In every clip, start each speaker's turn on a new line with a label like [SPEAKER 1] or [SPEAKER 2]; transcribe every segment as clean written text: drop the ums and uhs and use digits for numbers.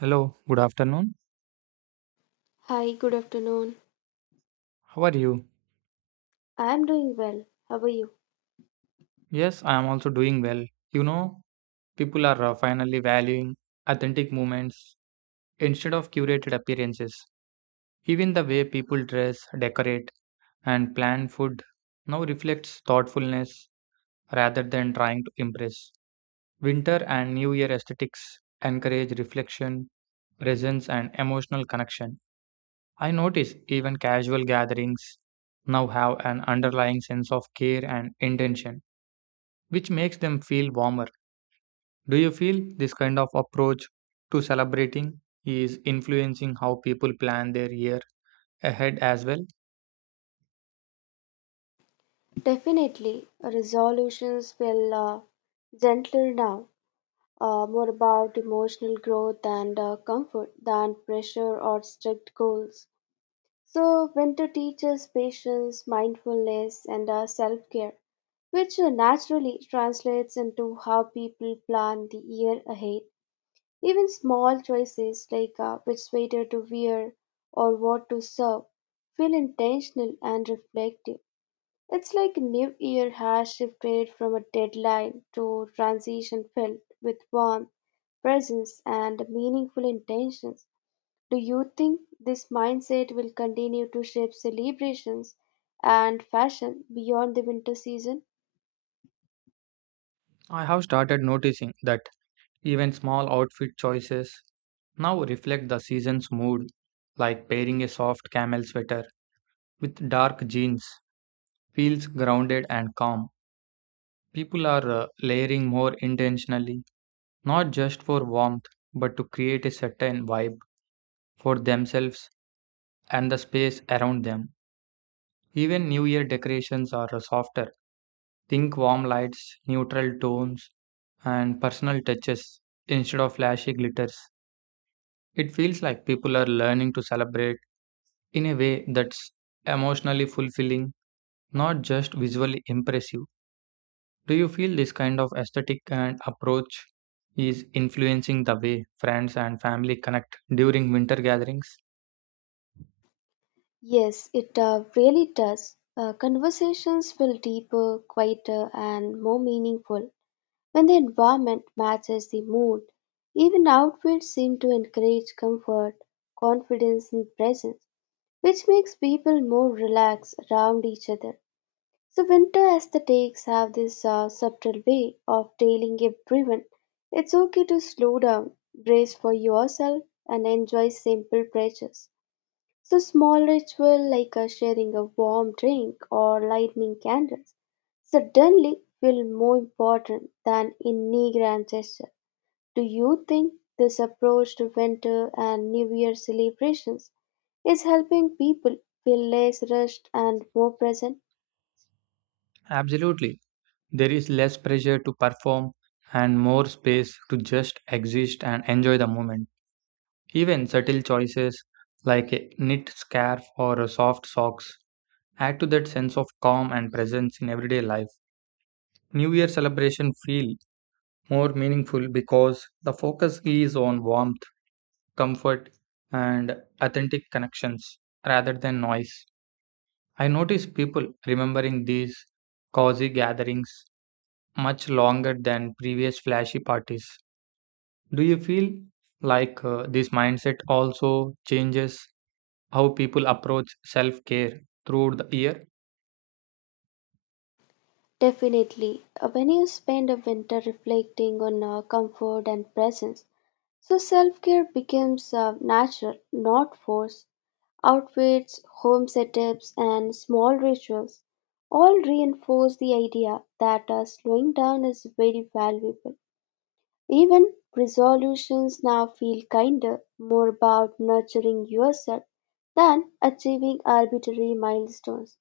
[SPEAKER 1] Hello, good afternoon.
[SPEAKER 2] Hi, good afternoon.
[SPEAKER 1] How are you?
[SPEAKER 2] I am doing well. How are you?
[SPEAKER 1] Yes, I am also doing well. You know, people are finally valuing authentic moments instead of curated appearances. Even the way people dress, decorate, and plan food now reflects thoughtfulness rather than trying to impress. Winter and New Year aesthetics encourage reflection, presence, and emotional connection. I notice even casual gatherings now have an underlying sense of care and intention, which makes them feel warmer. Do you feel this kind of approach to celebrating is influencing how people plan their year ahead as well?
[SPEAKER 2] Definitely, resolutions feel gentler now, more about emotional growth and comfort than pressure or strict goals. So, winter teaches patience, mindfulness, and self care, which naturally translates into how people plan the year ahead. Even small choices like which sweater to wear or what to serve feel intentional and reflective. It's like New Year has shifted from a deadline to transition filled with warmth, presence, and meaningful intentions. Do you think this mindset will continue to shape celebrations and fashion beyond the winter season?
[SPEAKER 1] I have started noticing that even small outfit choices now reflect the season's mood, like pairing a soft camel sweater with dark jeans feels grounded and calm. People are layering more intentionally, not just for warmth, but to create a certain vibe for themselves and the space around them. Even New Year decorations are softer. Think warm lights, neutral tones, and personal touches instead of flashy glitters. It feels like people are learning to celebrate in a way that's emotionally fulfilling, not just visually impressive. Do you feel this kind of aesthetic and approach is influencing the way friends and family connect during winter gatherings?
[SPEAKER 2] Yes, it really does. Conversations feel deeper, quieter, and more meaningful when the environment matches the mood. Even outfits seem to encourage comfort, confidence, and presence, which makes people more relaxed around each other. So, winter aesthetics have this subtle way of telling everyone it's okay to slow down, brace for yourself, and enjoy simple pleasures. So small ritual like sharing a warm drink or lighting candles suddenly feel more important than any grand gesture. Do you think this approach to winter and New Year celebrations is helping people feel less rushed and more present?
[SPEAKER 1] Absolutely. There is less pressure to perform and more space to just exist and enjoy the moment. Even subtle choices like a knit scarf or a soft socks add to that sense of calm and presence in everyday life. New Year celebration feel more meaningful because the focus is on warmth comfort, and authentic connections rather than noise. I notice people remembering these cozy gatherings much longer than previous flashy parties. Do you feel like this mindset also changes how people approach self care throughout the year?
[SPEAKER 2] Definitely. When you spend a winter reflecting on comfort and presence, so self care becomes natural, not forced. Outfits, home setups, and small rituals all reinforce the idea that slowing down is very valuable. Even resolutions now feel kinder, more about nurturing yourself than achieving arbitrary milestones.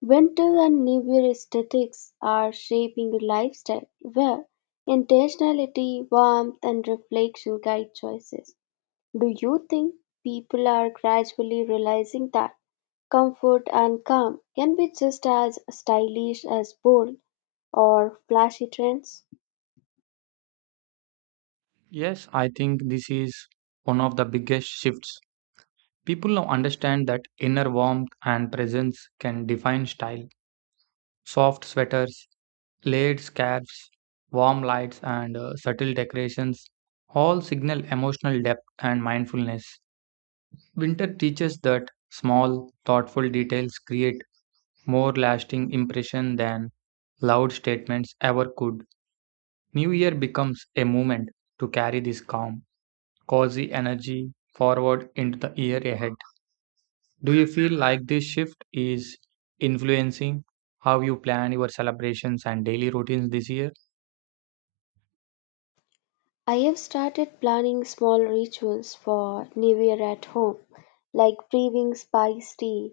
[SPEAKER 2] Winter and New Year aesthetics are shaping a lifestyle where intentionality, warmth, and reflection guide choices. Do you think people are gradually realizing that comfort and calm can be just as stylish as bold or flashy trends?
[SPEAKER 1] Yes, I think this is one of the biggest shifts. People now understand that inner warmth and presence can define style. Soft sweaters, laid scarves, warm lights, and subtle decorations all signal emotional depth and mindfulness. Winter teaches that small, thoughtful details create more lasting impression than loud statements ever could. New Year becomes a moment to carry this calm, cozy energy forward into the year ahead. Do you feel like this shift is influencing how you plan your celebrations and daily routines this year?
[SPEAKER 2] I have started planning small rituals for New Year at home, like brewing spice tea,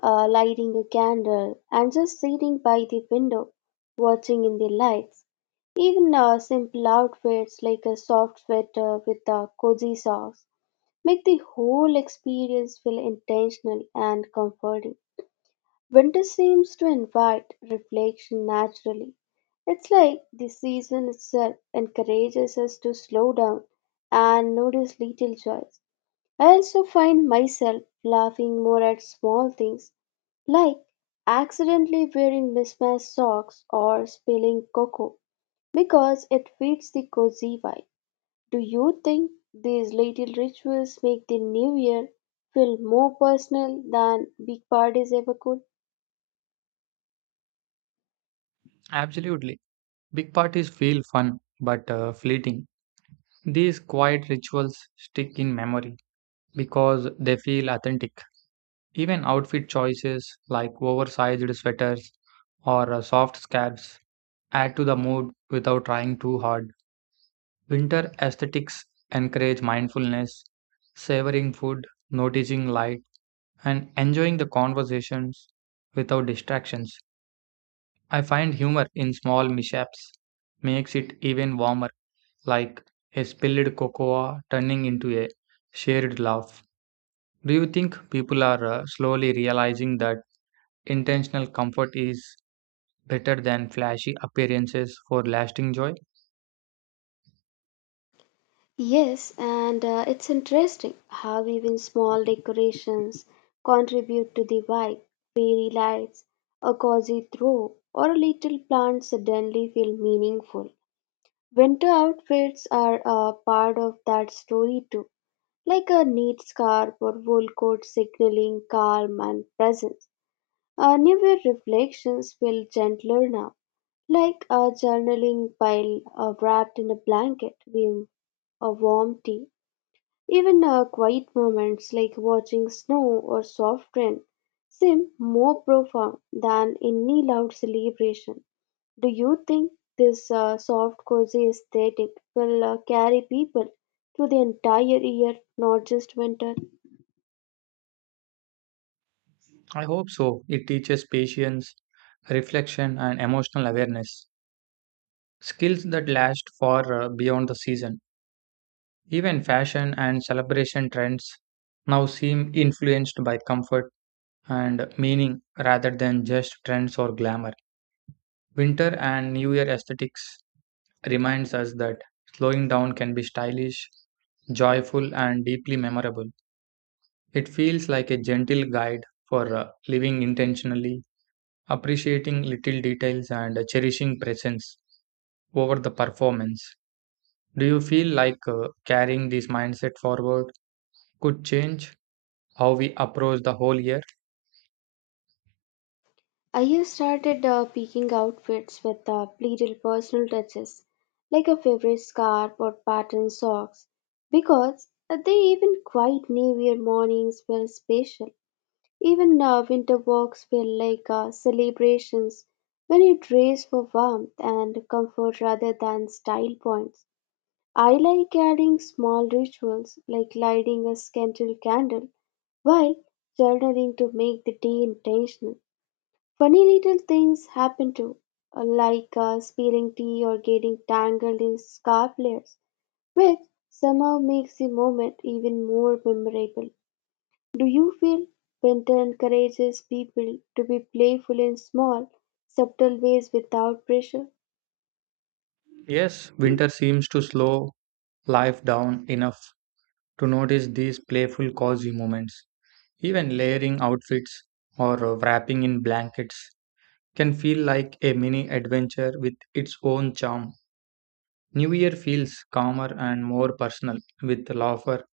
[SPEAKER 2] lighting a candle, and just sitting by the window, watching in the lights. Even simple outfits like a soft sweater with a cozy socks make the whole experience feel intentional and comforting. Winter seems to invite reflection naturally. It's like the season itself encourages us to slow down and notice little joys. I also find myself laughing more at small things like accidentally wearing mismatched socks or spilling cocoa because it fits the cozy vibe. Do you think these little rituals make the new year feel more personal than big parties ever could?
[SPEAKER 1] Absolutely. Big parties feel fun but fleeting. These quiet rituals stick in memory because they feel authentic. Even outfit choices like oversized sweaters or soft scarves add to the mood without trying too hard. Winter aesthetics encourage mindfulness, savoring food, noticing light, and enjoying the conversations without distractions. I find humor in small mishaps makes it even warmer, like a spilled cocoa turning into a shared laugh. Do you think people are slowly realizing that intentional comfort is better than flashy appearances for lasting joy?
[SPEAKER 2] Yes, and it's interesting how even small decorations contribute to the vibe. Fairy lights, a cozy throw, or a little plant suddenly feel meaningful. Winter outfits are a part of that story too, like a neat scarf or wool coat signaling calm and presence. Our newer reflections feel gentler now, like a journaling pile wrapped in a blanket, with a warm tea. Even our quiet moments, like watching snow or soft rain, seem more profound than any loud celebration. Do you think this soft, cozy aesthetic will carry people through the entire year, not just winter?
[SPEAKER 1] I hope so. It teaches patience, reflection, and emotional awareness, skills that last far beyond the season. Even fashion and celebration trends now seem influenced by comfort and meaning rather than just trends or glamour. Winter and New Year aesthetics reminds us that slowing down can be stylish, joyful and deeply memorable. It feels like a gentle guide for living intentionally, appreciating little details and cherishing presence over the performance. Do you feel like carrying this mindset forward could change how we approach the whole year?
[SPEAKER 2] I have started picking outfits with little personal touches, like a favorite scarf or patterned socks, because they even quiet New Year mornings feel special. Even winter walks feel like celebrations when you dress for warmth and comfort rather than style points. I like adding small rituals like lighting a scented candle while journaling to make the day intentional. Funny little things happen too, like spilling tea or getting tangled in scarf layers, which somehow makes the moment even more memorable. Do you feel winter encourages people to be playful in small, subtle ways without pressure?
[SPEAKER 1] Yes, winter seems to slow life down enough to notice these playful, cozy moments. Even layering outfits or wrapping in blankets can feel like a mini adventure with its own charm. New Year feels calmer and more personal, with laughter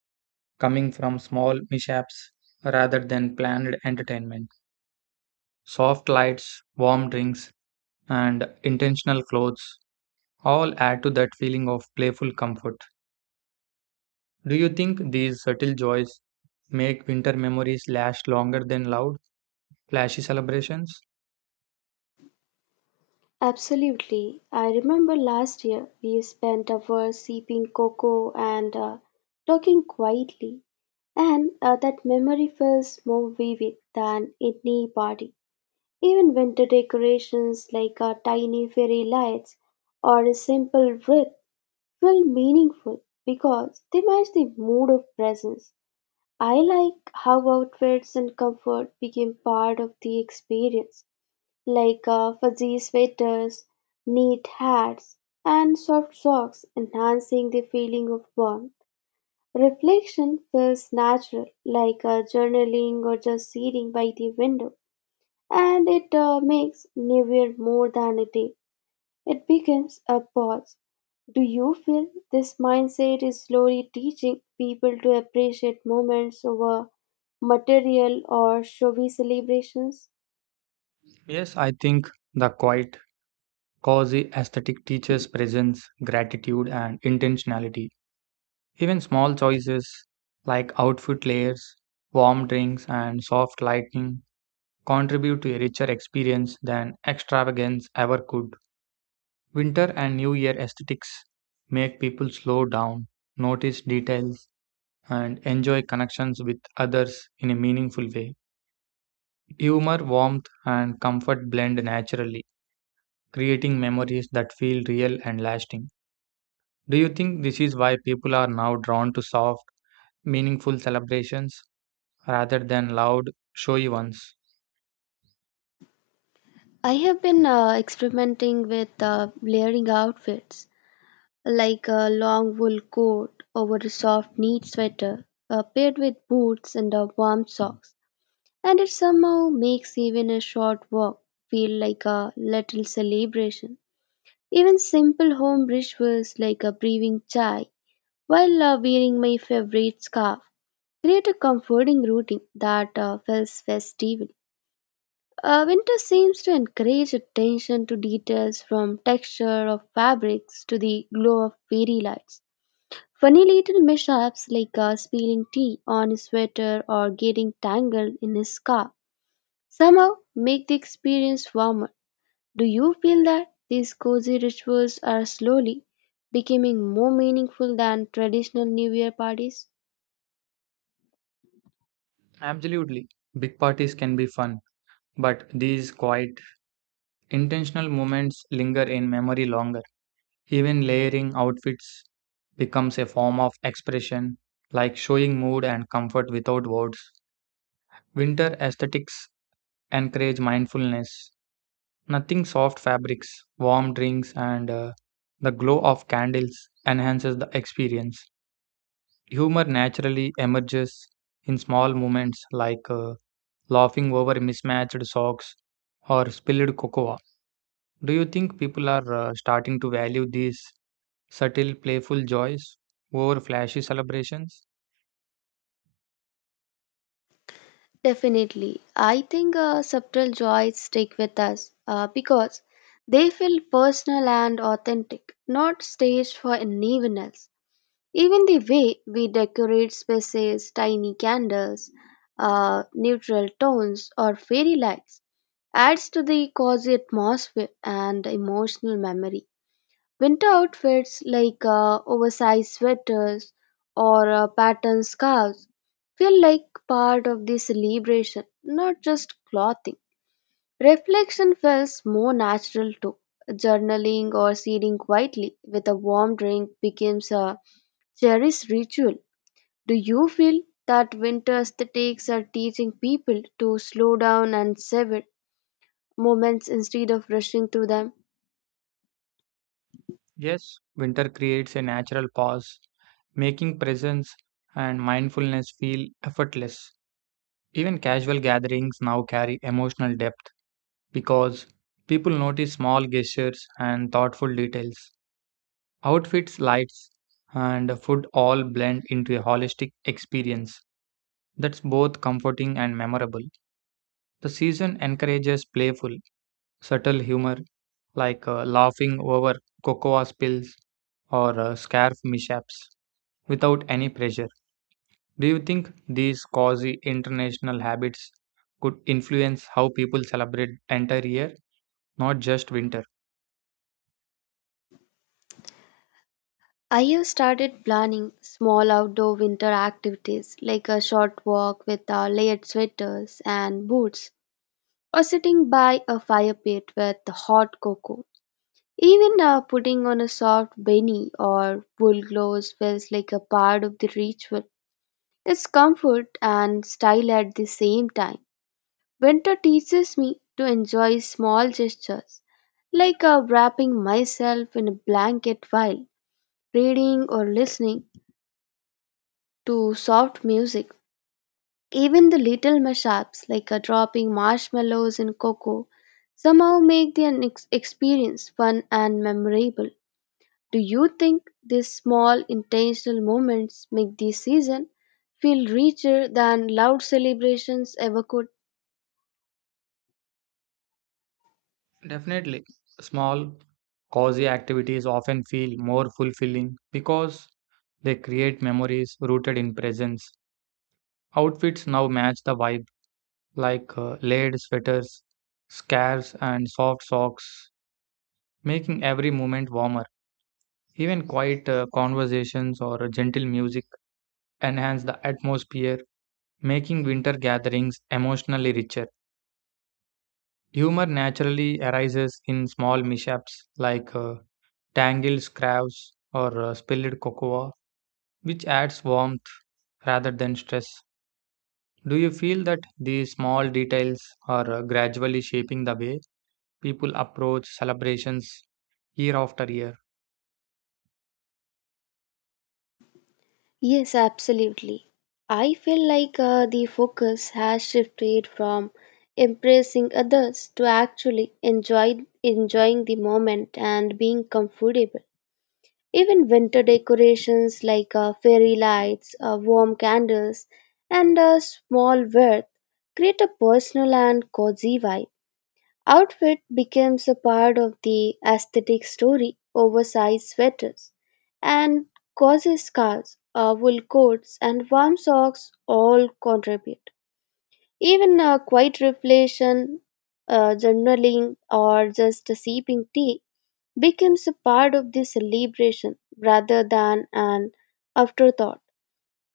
[SPEAKER 1] coming from small mishaps rather than planned entertainment. Soft lights, warm drinks, and intentional clothes all add to that feeling of playful comfort. Do you think these subtle joys make winter memories last longer than loud, flashy celebrations?
[SPEAKER 2] Absolutely. I remember last year we spent hours sipping cocoa and talking quietly, and that memory feels more vivid than any party. Even winter decorations like our tiny fairy lights or a simple wreath feel meaningful because they match the mood of presence. I like how outfits and comfort became part of the experience, like fuzzy sweaters, neat hats, and soft socks enhancing the feeling of warmth. Reflection feels natural, like journaling or just sitting by the window, and it makes nowhere more than a day. It becomes a pause. Do you feel this mindset is slowly teaching people to appreciate moments over material or showy celebrations?
[SPEAKER 1] Yes, I think the quiet, cozy aesthetic teaches presence, gratitude, and intentionality. Even small choices like outfit layers, warm drinks, and soft lighting contribute to a richer experience than extravagance ever could. Winter and New Year aesthetics make people slow down, notice details, and enjoy connections with others in a meaningful way. Humor, warmth, and comfort blend naturally, creating memories that feel real and lasting. Do you think this is why people are now drawn to soft, meaningful celebrations rather than loud, showy ones?
[SPEAKER 2] I have been experimenting with layering outfits like a long wool coat over a soft knit sweater paired with boots and a warm socks, and it somehow makes even a short walk feel like a little celebration. Even simple home rituals like a brewing chai while wearing my favorite scarf create a comforting routine that feels festival. Winter seems to encourage attention to details from texture of fabrics to the glow of fairy lights. Funny little mishaps like spilling tea on a sweater or getting tangled in a scarf somehow make the experience warmer. Do you feel that these cozy rituals are slowly becoming more meaningful than traditional New Year parties?
[SPEAKER 1] Absolutely. Big parties can be fun, but these quiet, intentional moments linger in memory longer. Even layering outfits becomes a form of expression, like showing mood and comfort without words. Winter aesthetics encourage mindfulness. Nothing soft fabrics, warm drinks, and the glow of candles enhances the experience. Humor naturally emerges in small moments like laughing over mismatched socks or spilled cocoa. Do you think people are starting to value these subtle, playful joys over flashy celebrations?
[SPEAKER 2] Definitely. I think subtle joys stick with us because they feel personal and authentic, not staged for anyone else. Even the way we decorate spaces, tiny candles, neutral tones, or fairy lights adds to the cozy atmosphere and emotional memory. Winter outfits like oversized sweaters or patterned scarves feel like part of the celebration, not just clothing. Reflection feels more natural too. Journaling or sitting quietly with a warm drink becomes a cherished ritual. Do you feel that winter aesthetics are teaching people to slow down and savor moments instead of rushing through them?
[SPEAKER 1] Yes, winter creates a natural pause, making presence and mindfulness feel effortless. Even casual gatherings now carry emotional depth because people notice small gestures and thoughtful details. Outfits, lights, and food all blend into a holistic experience that's both comforting and memorable. The season encourages playful, subtle humor like laughing over cocoa spills or scarf mishaps without any pressure. Do you think these quasi international habits could influence how people celebrate entire year, not just winter?
[SPEAKER 2] I have started planning small outdoor winter activities like a short walk with layered sweaters and boots, or sitting by a fire pit with hot cocoa. Even putting on a soft beanie or wool gloves feels like a part of the ritual. It's comfort and style at the same time. Winter teaches me to enjoy small gestures, like wrapping myself in a blanket while reading or listening to soft music. Even the little mishaps, like dropping marshmallows in cocoa, somehow make the experience fun and memorable. Do you think these small intentional moments make this season feel richer than loud celebrations ever could?
[SPEAKER 1] Definitely. Small quasi activities often feel more fulfilling because they create memories rooted in presence. Outfits now match the vibe like layered sweaters, scarves, and soft socks, making every moment warmer. Even quiet conversations or gentle music enhance the atmosphere, making winter gatherings emotionally richer. Humor naturally arises in small mishaps like tangled scraps or spilled cocoa, which adds warmth rather than stress. Do you feel that these small details are gradually shaping the way people approach celebrations year after year?
[SPEAKER 2] Yes, absolutely. I feel like the focus has shifted from impressing others to actually enjoy enjoying the moment and being comfortable. Even winter decorations like fairy lights, warm candles, and a small worth create a personal and cozy vibe. Outfit becomes a part of the aesthetic story. Oversized sweaters and cozy scarves, wool coats, and warm socks all contribute. Even a quiet reflection, journaling, or just a sipping tea becomes a part of the celebration rather than an afterthought.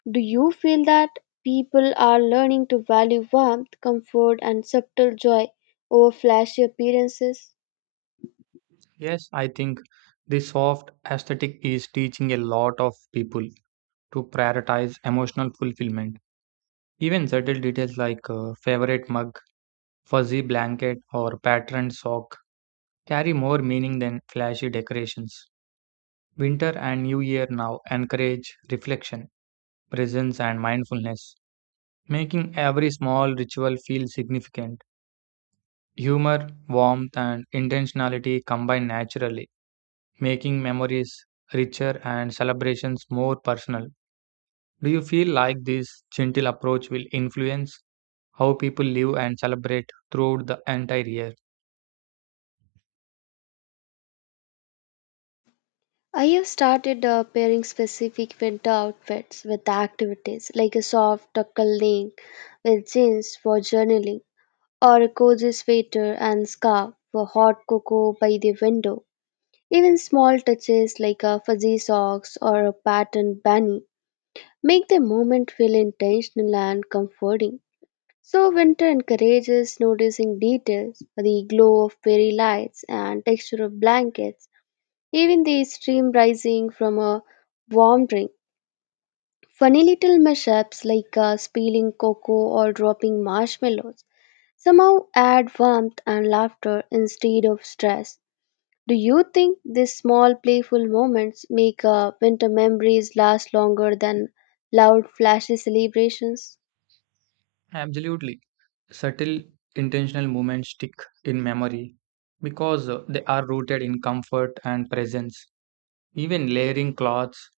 [SPEAKER 2] Do you feel that people are learning to value warmth, comfort, and subtle joy over flashy appearances?
[SPEAKER 1] Yes, I think this soft aesthetic is teaching a lot of people to prioritize emotional fulfillment. Even subtle details like favorite mug, fuzzy blanket, or patterned sock carry more meaning than flashy decorations. Winter and New Year now encourage reflection, presence, and mindfulness, making every small ritual feel significant. Humor, warmth, and intentionality combine naturally, making memories richer and celebrations more personal. Do you feel like this gentle approach will influence how people live and celebrate throughout the entire year?
[SPEAKER 2] I have started pairing specific winter outfits with activities like a soft tuckle link with jeans for journaling or a cozy sweater and scarf for hot cocoa by the window. Even small touches like a fuzzy socks or a patterned bunny make the moment feel intentional and comforting. So winter encourages noticing details, the glow of fairy lights and texture of blankets even the steam rising from a warm drink. Funny little mishaps like spilling cocoa or dropping marshmallows somehow add warmth and laughter instead of stress. Do you think these small playful moments make winter memories last longer than loud flashy celebrations?
[SPEAKER 1] Absolutely. Subtle, intentional moments stick in memory because they are rooted in comfort and presence. Even layering cloths,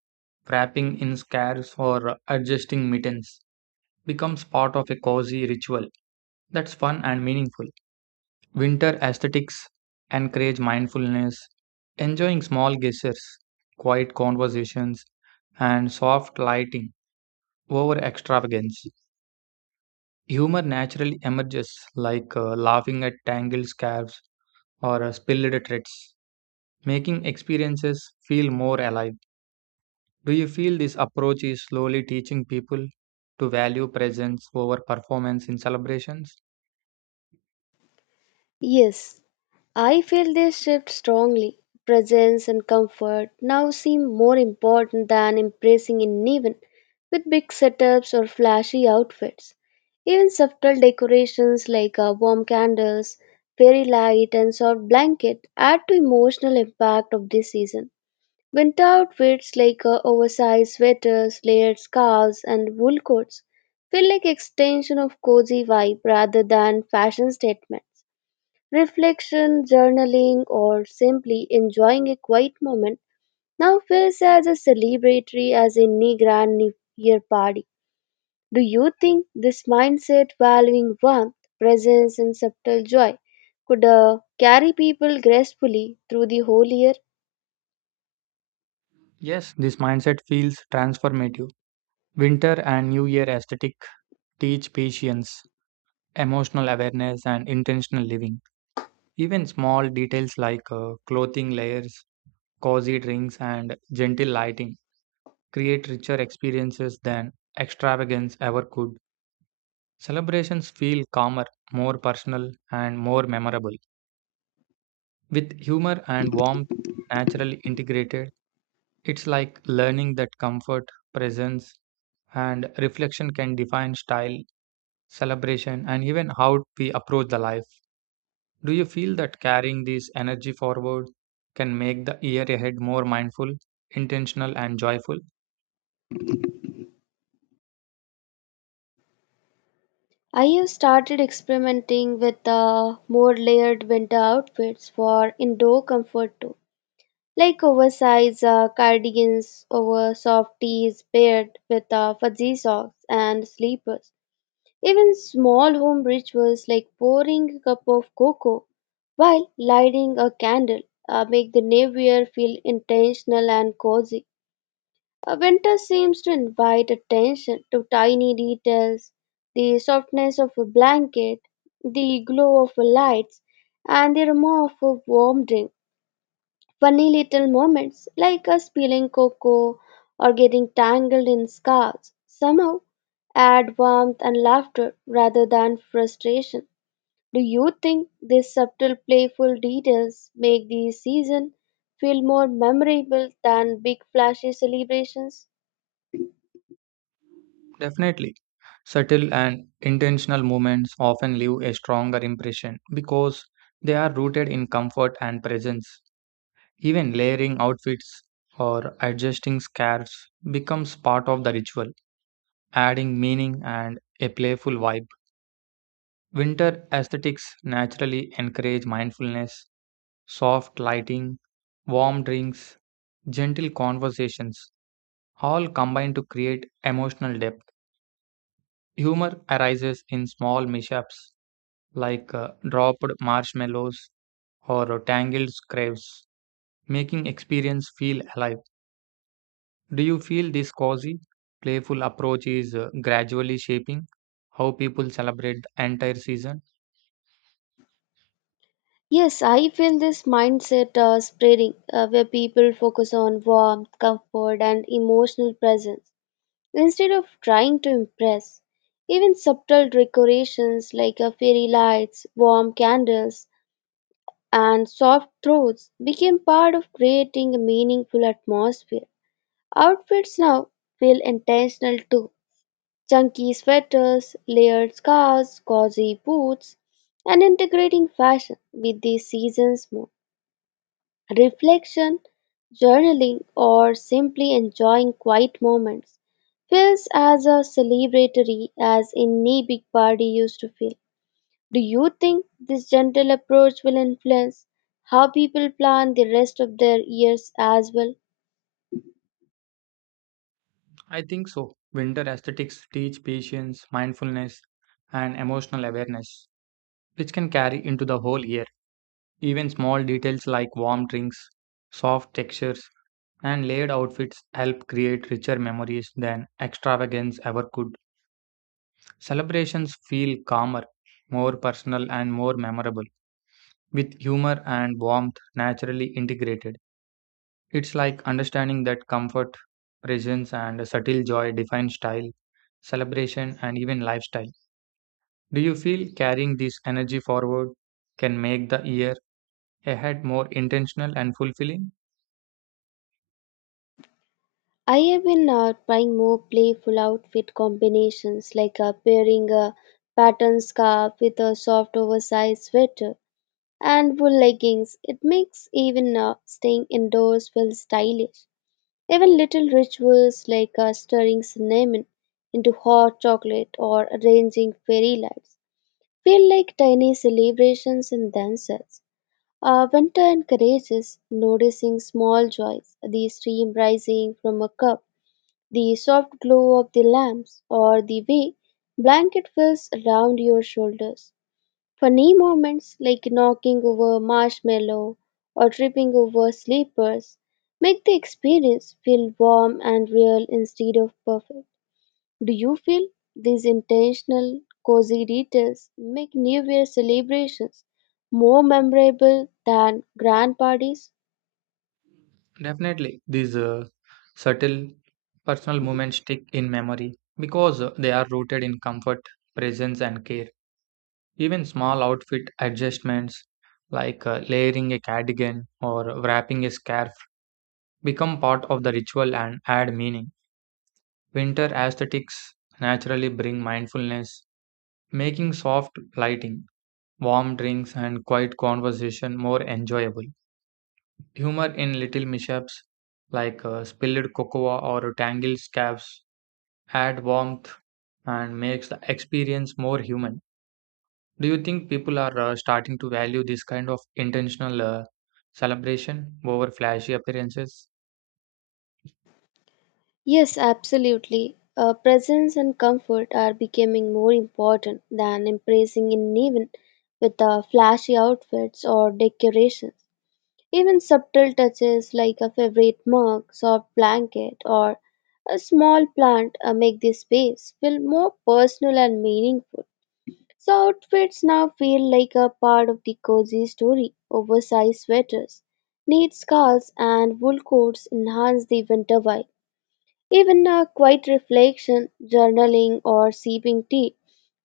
[SPEAKER 1] wrapping in scarves, or adjusting mittens becomes part of a cozy ritual that's fun and meaningful. Winter aesthetics encourage mindfulness, enjoying small gestures, quiet conversations, and soft lighting over extravagance. Humor naturally emerges, like laughing at tangled scarves or spilled threads, making experiences feel more alive. Do you feel this approach is slowly teaching people to value presence over performance in celebrations?
[SPEAKER 2] Yes, I feel this shift strongly. Presence and comfort now seem more important than impressing anyone with big setups or flashy outfits. Even subtle decorations like warm candles, fairy light, and soft blanket add to emotional impact of this season. Winter outfits like oversized sweaters, layered scarves, and wool coats feel like extension of cozy vibe rather than fashion statements. Reflection, journaling, or simply enjoying a quiet moment now feels as a celebratory as any grand New Year party. Do you think this mindset valuing warmth, presence, and subtle joy could carry people gracefully through the whole year?
[SPEAKER 1] Yes, this mindset feels transformative. Winter and New Year aesthetic teach patience, emotional awareness, and intentional living. Even small details like clothing layers, cozy drinks, and gentle lighting create richer experiences than extravagance ever could. Celebrations feel calmer, more personal, and more memorable, with humor and warmth naturally integrated. It's like learning that comfort, presence, and reflection can define style, celebration, and even how we approach the life. Do you feel that carrying this energy forward can make the year ahead more mindful, intentional, and joyful?
[SPEAKER 2] I have started experimenting with more layered winter outfits for indoor comfort too, like oversized cardigans over soft tees paired with fuzzy socks and sleepers. Even small home rituals like pouring a cup of cocoa while lighting a candle make the new year feel intentional and cozy. Winter seems to invite attention to tiny details, the softness of a blanket, the glow of lights, and the aroma of a warm drink. Funny little moments like us peeling cocoa or getting tangled in scarves somehow add warmth and laughter rather than frustration. Do you think these subtle playful details make the season feel more memorable than big flashy celebrations?
[SPEAKER 1] Definitely. Subtle and intentional movements often leave a stronger impression because they are rooted in comfort and presence. Even layering outfits or adjusting scarves becomes part of the ritual adding meaning and a playful vibe. Winter aesthetics naturally encourage mindfulness, soft lighting, warm drinks, gentle conversations, all combine to create emotional depth. Humor arises in small mishaps like dropped marshmallows or tangled scraps, making experience feel alive. Do you feel this cozy, playful approach is gradually shaping how people celebrate the entire season?
[SPEAKER 2] Yes, I feel this mindset spreading where people focus on warmth, comfort, and emotional presence instead of trying to impress. Even subtle decorations like fairy lights, warm candles, and soft throats became part of creating a meaningful atmosphere. Outfits now feel intentional too. Chunky sweaters, layered scarves, cozy boots, and integrating fashion with the season's mood. Reflection, journaling, or simply enjoying quiet moments feels as a celebratory as any big party used to feel. Do you think this gentle approach will influence how people plan the rest of their years as well?
[SPEAKER 1] I think so. Winter aesthetics teach patience, mindfulness, and emotional awareness, which can carry into the whole year. Even small details like warm drinks, soft textures, and layered outfits help create richer memories than extravagance ever could. Celebrations feel calmer, more personal, and more memorable, with humor and warmth naturally integrated. It's like understanding that comfort, presence, and a subtle joy define style, celebration, and even lifestyle. Do you feel carrying this energy forward can make the year ahead more intentional and fulfilling?
[SPEAKER 2] I have been trying more playful outfit combinations like pairing a pattern scarf with a soft oversized sweater and wool leggings. It makes even staying indoors feel stylish. Even little rituals like stirring cinnamon into hot chocolate or arranging fairy lights feel like tiny celebrations in themselves. Winter encourages noticing small joys, the steam rising from a cup, the soft glow of the lamps, or the way blanket feels around your shoulders. Funny moments like knocking over marshmallow or tripping over slippers make the experience feel warm and real instead of perfect. Do you feel these intentional, cozy details make New Year celebrations more memorable than grand parties?
[SPEAKER 1] Definitely, these subtle personal moments stick in memory because they are rooted in comfort, presence, and care. Even small outfit adjustments like layering a cardigan or wrapping a scarf become part of the ritual and add meaning. Winter aesthetics naturally bring mindfulness, making soft lighting, warm drinks, and quiet conversation more enjoyable. Humor in little mishaps like spilled cocoa or tangled scarves add warmth and makes the experience more human. Do you think people are starting to value this kind of intentional celebration over flashy appearances?
[SPEAKER 2] Yes, absolutely. Presence and comfort are becoming more important than impressing an event with flashy outfits or decorations. Even subtle touches like a favorite mug, soft blanket, or a small plant make this space feel more personal and meaningful. So outfits now feel like a part of the cozy story. Oversized sweaters, neat scarves, and wool coats enhance the winter vibe. Even a quiet reflection, journaling, or sipping tea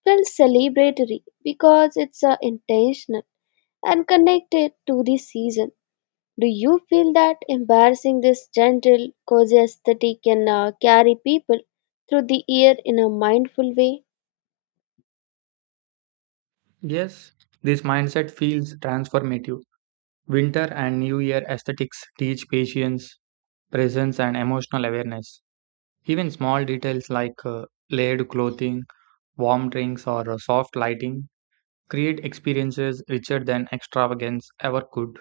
[SPEAKER 2] feels celebratory because it's intentional and connected to the season. Do you feel that embarrassing this gentle, cozy aesthetic can carry people through the year in a mindful way?
[SPEAKER 1] Yes, this mindset feels transformative. Winter and New Year aesthetics teach patience, presence, and emotional awareness. Even small details like layered clothing, warm drinks, or soft lighting create experiences richer than extravagance ever could.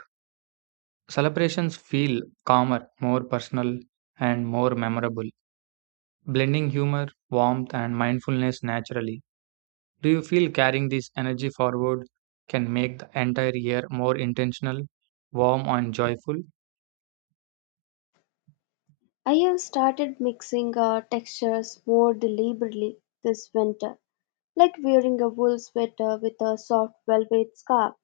[SPEAKER 1] Celebrations feel calmer, more personal, and more memorable, blending humor, warmth, and mindfulness naturally. Do you feel carrying this energy forward can make the entire year more intentional, warm, and joyful?
[SPEAKER 2] I have started mixing textures more deliberately this winter, like wearing a wool sweater with a soft velvet scarf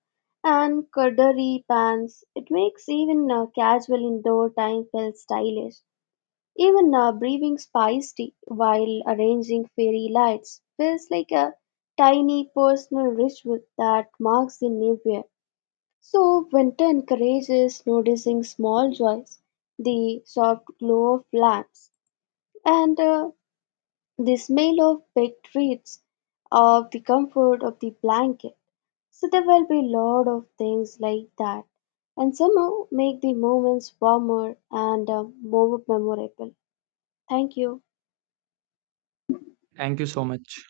[SPEAKER 2] and corduroy pants. It makes even casual indoor time feel stylish. Even brewing spiced tea while arranging fairy lights feels like a tiny personal ritual that marks the new year. So, winter encourages noticing small joys, the soft glow of lamps, and the smell of baked treats, of the comfort of the blanket. So, there will be a lot of things like that, and somehow make the moments warmer and more memorable. Thank you.
[SPEAKER 1] Thank you so much.